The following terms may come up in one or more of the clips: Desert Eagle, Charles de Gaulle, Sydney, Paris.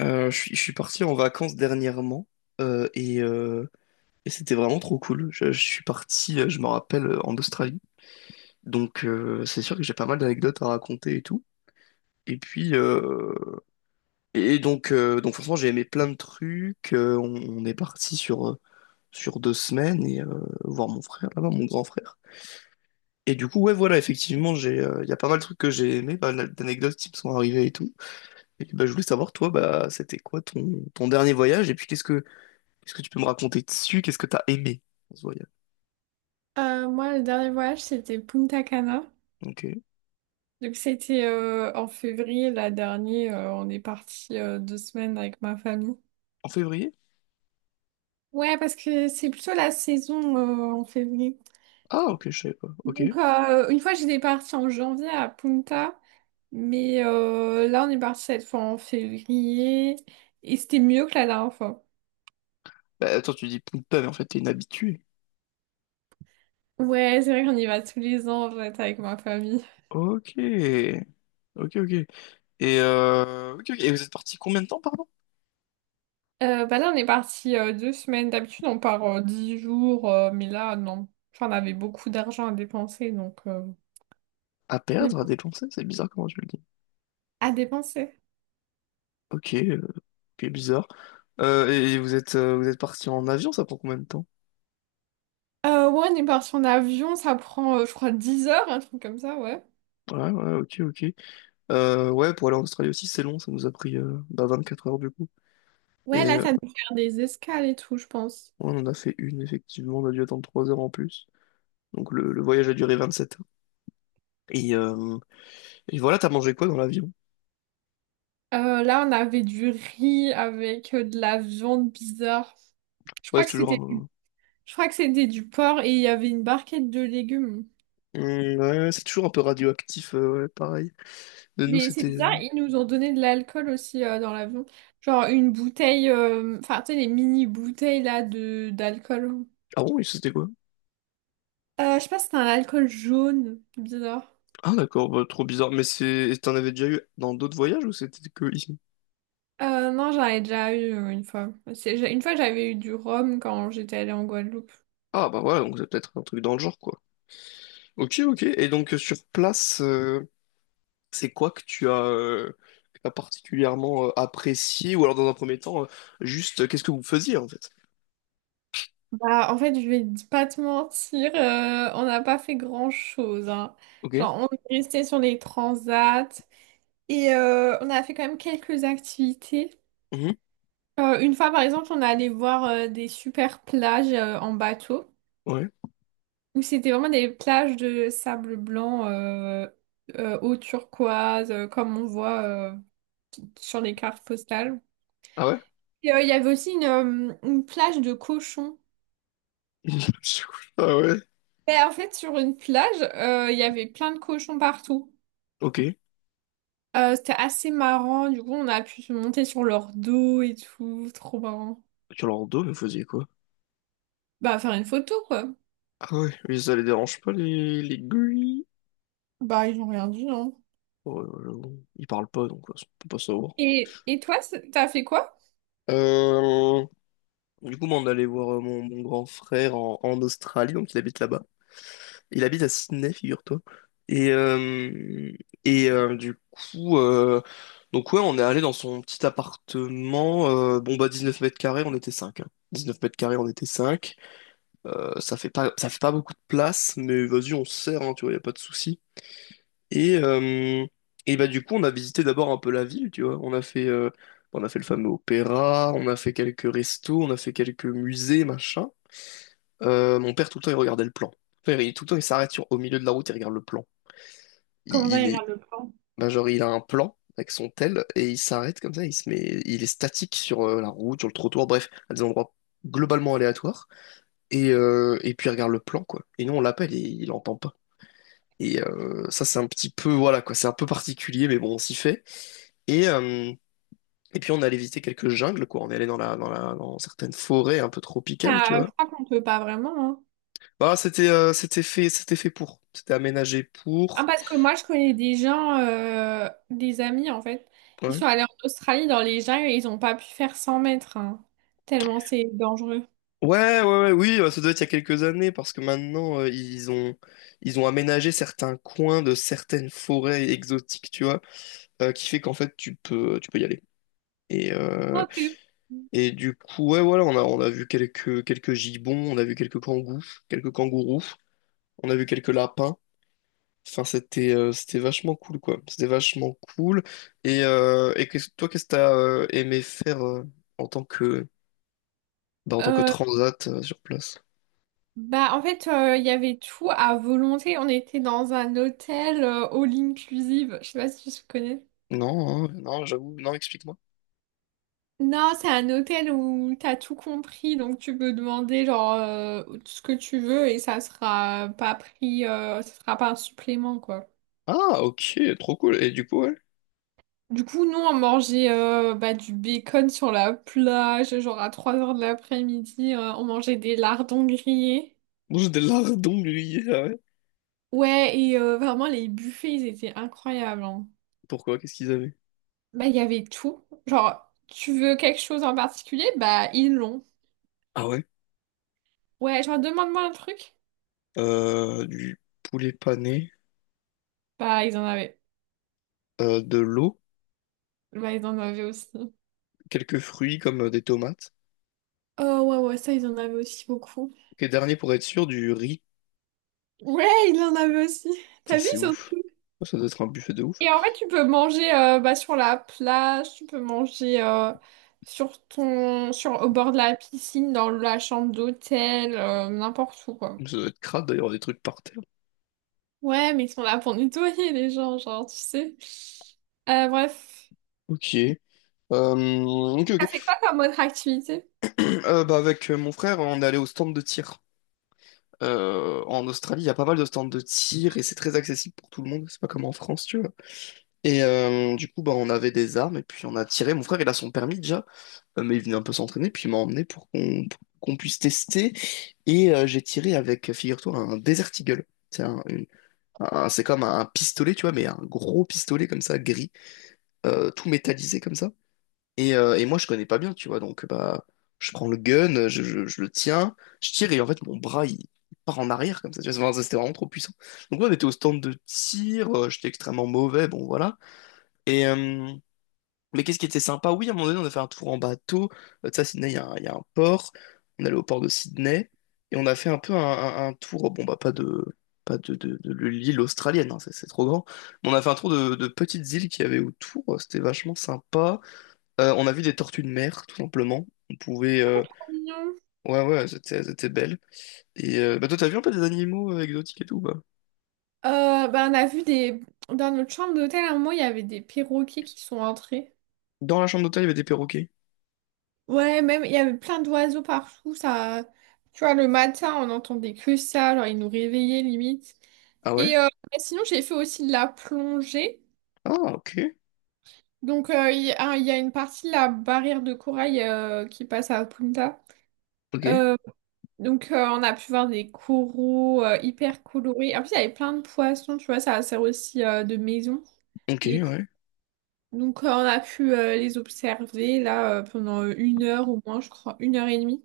Je suis parti en vacances dernièrement euh, et, euh, et c'était vraiment trop cool. Je suis parti, je me rappelle, en Australie. Donc, c'est sûr que j'ai pas mal d'anecdotes à raconter et tout. Et puis et donc franchement j'ai aimé plein de trucs. On est parti sur 2 semaines voir mon frère là-bas, mon grand frère. Et du coup, ouais, voilà, effectivement j'ai il y a pas mal de trucs que j'ai aimé, pas mal d'anecdotes qui me sont arrivées et tout. Et bah, je voulais savoir, toi bah c'était quoi ton dernier voyage et puis qu'est-ce que Est-ce que tu peux me raconter dessus? Qu'est-ce que t'as aimé dans ce voyage? Moi, le dernier voyage, c'était Punta Cana. Ok. Donc, c'était en février, la dernière. On est parti 2 semaines avec ma famille. En février? Ouais, parce que c'est plutôt la saison en février. Ah, ok, je savais pas. Ok. Donc, une fois, j'étais partie en janvier à Punta. Mais là, on est parti cette fois en février. Et c'était mieux que la dernière fois. Bah, attends, tu dis Punta, mais en fait, t'es une habituée. Ouais, c'est vrai qu'on y va tous les ans, en fait, avec ma famille. Ok. Ok, ok. Ok, ok. Et vous êtes parti combien de temps, pardon? Bah là, on est parti 2 semaines. D'habitude, on part 10 jours, mais là, non. Enfin, on avait beaucoup d'argent à dépenser, donc À on est perdre, à parti- dépenser? C'est bizarre comment tu le dis. à dépenser. Ok, ok, bizarre. Et vous êtes parti en avion, ça prend combien de temps? Ouais, on est parti en avion, ça prend, je crois, 10 heures, un truc comme ça, ouais. Ouais, ouais, ok, ok. Ouais, pour aller en Australie aussi, c'est long, ça nous a pris 24 heures du coup. Ouais, là, Ouais, ça dû faire des escales et tout, je pense. on en a fait une, effectivement, on a dû attendre 3 heures en plus. Donc le voyage a duré 27 heures. Et, euh, et voilà, t'as mangé quoi dans l'avion? Là, on avait du riz avec de la viande bizarre. Je Ouais, crois c'est que toujours c'était, un... je crois que c'était du porc et il y avait une barquette de légumes. Hum, ouais, c'est toujours un peu radioactif, ouais, pareil. De nous, Mais c'est c'était... bizarre, ils nous ont donné de l'alcool aussi dans l'avion. Genre une bouteille, enfin tu sais, les mini bouteilles là de d'alcool. Ah bon, et c'était quoi? Je sais pas si c'était un alcool jaune, bizarre. Ah, d'accord, bah, trop bizarre. Mais c'est... T'en avais déjà eu dans d'autres voyages ou c'était que ici? Non, j'en ai déjà eu une fois. Une fois, j'avais eu du rhum quand j'étais allée en Guadeloupe. Ah, bah, voilà, donc c'est peut-être un truc dans le genre, quoi. Ok, ok. Et sur place, c'est quoi que tu as... que t'as particulièrement apprécié ou alors dans un premier temps juste qu'est-ce que vous faisiez en fait? Bah, en fait, je vais pas te mentir, on n'a pas fait grand-chose, hein. Ok. Genre, on est resté sur les transats et on a fait quand même quelques activités. Mhm. Une fois, par exemple, on est allé voir des super plages en bateau, Ouais. où c'était vraiment des plages de sable blanc, eau turquoise, comme on voit sur les cartes postales. Ah, ouais. Il y avait aussi une plage de cochons. Ah, ouais. Et en fait, sur une plage, il y avait plein de cochons partout. Ok. C'était assez marrant. Du coup, on a pu se monter sur leur dos et tout. Trop marrant. Orlando, mais vous faisiez quoi? Bah, faire une photo, quoi. Ah, ouais, mais ça les dérange pas, les gris? Bah, ils ont rien dit, hein. Ouais, ouais, ouais, ils parlent pas, donc ouais, on peut pas savoir. Et toi, t'as fait quoi? Euh, Du coup, moi, on allait voir mon grand frère en Australie, donc il habite là-bas. Il habite à Sydney, figure-toi. Et, euh, et euh, du coup, euh, donc ouais, on est allé dans son petit appartement. Bon, bah, 19 m², on était cinq. 19 m², on était cinq. Ça fait pas beaucoup de place, mais vas-y, on se sert, hein, tu vois, y a pas de souci. Et, euh, et bah, du coup, on a visité d'abord un peu la ville, tu vois. On a fait le fameux opéra, on a fait quelques restos, on a fait quelques musées, machin. Mon père, tout le temps, il regardait le plan. Mon père, il, tout le temps, il s'arrête au milieu de la route, il regarde le plan. Comment Il, ça, il il est, regarde le plan? Bah, genre, il a un plan avec son tel et il s'arrête comme ça, il se met, il est statique sur la route, sur le trottoir, bref, à des endroits globalement aléatoires. Et puis, il regarde le plan, quoi. Et nous, on l'appelle et il entend pas. Ça, c'est un petit peu, voilà, quoi, c'est un peu particulier, mais bon, on s'y fait. Et, euh, et puis on allait visiter quelques jungles, quoi. On est allé dans certaines forêts un peu tropicales, tu Ah, vois. je crois qu'on peut pas vraiment, hein. Bah, c'était fait pour. C'était aménagé Ah, pour. parce que moi, je connais des gens, des amis en fait. Ils Ouais. sont allés en Australie dans les jungles et ils ont pas pu faire 100 mètres, hein. Tellement c'est dangereux. Ouais, ouais, ouais, oui, ça doit être il y a quelques années, parce que maintenant, ils ont aménagé certains coins de certaines forêts exotiques, tu vois, qui fait qu'en fait, tu peux y aller. Et, euh, Ok. et du coup, ouais, voilà, on a vu quelques gibbons, on a vu quelques kangous, quelques kangourous, on a vu quelques lapins. Enfin, c'était vachement cool, quoi. C'était vachement cool. Et toi, qu'est-ce que t'as aimé faire en tant que bah, en tant que Euh, transat sur place? Bah, en fait, il y avait tout à volonté. On était dans un hôtel all inclusive. Je sais pas si tu connais. Non, hein, non, j'avoue, non, explique-moi. Non, c'est un hôtel où t'as tout compris, donc tu peux demander genre ce que tu veux et ça sera pas un supplément quoi. Ah, ok, trop cool. Et du coup, ouais. Du coup, nous on mangeait bah, du bacon sur la plage, genre à 3 heures de l'après-midi, on mangeait des lardons grillés. Mange des lardons grillés, ah, ouais. Ouais, et vraiment les buffets ils étaient incroyables, hein. Pourquoi? Qu'est-ce qu'ils avaient? Bah, il y avait tout. Genre, tu veux quelque chose en particulier? Bah, ils l'ont. Ah, ouais. Ouais, genre, demande-moi un truc. Du poulet pané, Bah, ils en avaient. De l'eau, Bah, ils en avaient aussi. quelques fruits comme des tomates. Oh ouais, ouais, ça, ils en avaient aussi beaucoup. Ok, dernier pour être sûr, du riz. Ouais, ils en avaient aussi. Putain, T'as vu, c'est ouf. surtout. Ça doit être un buffet de ouf. Et en fait, tu peux manger bah, sur la plage, tu peux manger au bord de la piscine, dans la chambre d'hôtel, n'importe où, quoi. Ça doit être crade d'ailleurs, des trucs par terre. Ouais, mais ils sont là pour nettoyer les gens, genre, tu sais. Bref. Ok. Ok, T'as fait quoi ok. comme autre activité? Bah, avec mon frère, on est allé au stand de tir. En Australie, il y a pas mal de stands de tir et c'est très accessible pour tout le monde. C'est pas comme en France, tu vois. Du coup, bah, on avait des armes et puis on a tiré. Mon frère, il a son permis déjà, mais il venait un peu s'entraîner. Puis il m'a emmené pour qu'on puisse tester. J'ai tiré avec, figure-toi, un Desert Eagle. C'est un, une- c'est comme un pistolet, tu vois, mais un gros pistolet comme ça, gris, tout métallisé comme ça. Et moi, je connais pas bien, tu vois, donc bah, je prends le gun, je le tiens, je tire et en fait, mon bras, il part en arrière comme ça, tu vois, c'était vraiment trop puissant. Donc, ouais, on était au stand de tir, j'étais extrêmement mauvais, bon, voilà. Et, euh, mais qu'est-ce qui était sympa? Oui, à un moment donné, on a fait un tour en bateau. Tu sais, à Sydney, il y a un port, on est allé au port de Sydney, et on a fait un peu un tour, bon, bah, pas de, pas de, de l'île australienne, hein, c'est trop grand, mais on a fait un tour de petites îles qu'il y avait autour, c'était vachement sympa. On a vu des tortues de mer, tout simplement. On pouvait... Mignon. Ouais, ouais, c'était belle. Bah, toi, t'as vu un peu des animaux exotiques et tout, bah. Bah, on a vu des... Dans notre chambre d'hôtel, à un moment, il y avait des perroquets qui sont entrés. Dans la chambre d'hôtel, il y avait des perroquets. Ouais, même, il y avait plein d'oiseaux partout. Ça... Tu vois, le matin, on entendait que ça. Genre, ils nous réveillaient, limite. Ah, ouais? Et bah, sinon, j'ai fait aussi de la plongée. Ah, ok. Donc, il y a une partie de la barrière de corail qui passe à Punta. Ok. Euh, donc, on a pu voir des coraux hyper colorés. En plus, il y avait plein de poissons, tu vois, ça sert aussi de maison. Ok, Les ouais. Donc, on a pu les observer là pendant 1 heure au moins, je crois, 1 heure et demie.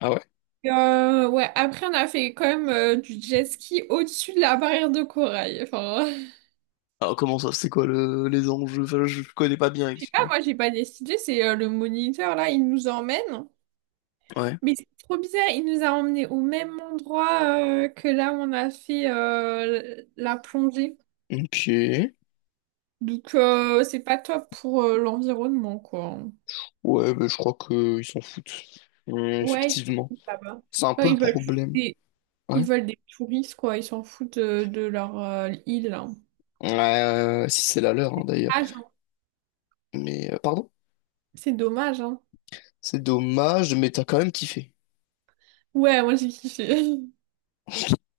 Ah, ouais? Ouais, après, on a fait quand même du jet ski au-dessus de la barrière de corail. Enfin, Alors, comment ça? C'est quoi le... les enjeux? Enfin, je connais pas bien, là, excuse-moi. moi, j'ai pas décidé, c'est le moniteur là, il nous emmène. Ouais. Mais c'est trop bizarre, il nous a emmenés au même endroit que là où on a fait la plongée. Ok. Donc, c'est pas top pour l'environnement, quoi. Ouais, bah, je crois qu'ils s'en foutent. Ouais, Ouais, ils sont effectivement. tous là-bas. C'est un Genre, peu le problème. Ils Ouais. veulent des touristes, quoi. Ils s'en foutent de leur île, là. Si c'est la leur, hein, d'ailleurs. Ah, genre... Mais, pardon? C'est dommage, hein. C'est dommage, mais t'as quand même kiffé. Ouais, moi j'ai kiffé.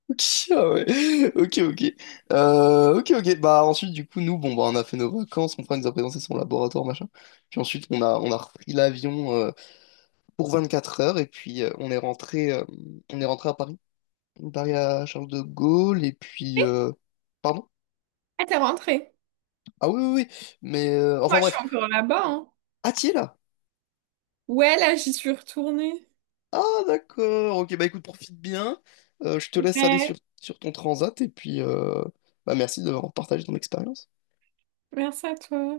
Ok. Ah, ouais. Ok, ok. Ok, ok. Bah, ensuite, du coup, nous, bon, bah on a fait nos vacances, mon frère nous a présenté son laboratoire, machin. Puis ensuite, on a repris l'avion pour 4 heures et puis on est rentré à Paris. Paris à Charles de Gaulle et puis, pardon? Ah, t'es rentrée. Ah, oui, oui, oui. Moi, Enfin, je bref. suis encore là-bas, hein. Ah, t'y es là? Ouais, là, j'y suis retournée. Ah, d'accord. Ok, bah, écoute, profite bien. Je te laisse aller Ouais, sur ton transat et puis, bah, merci d'avoir partagé ton expérience. merci à toi.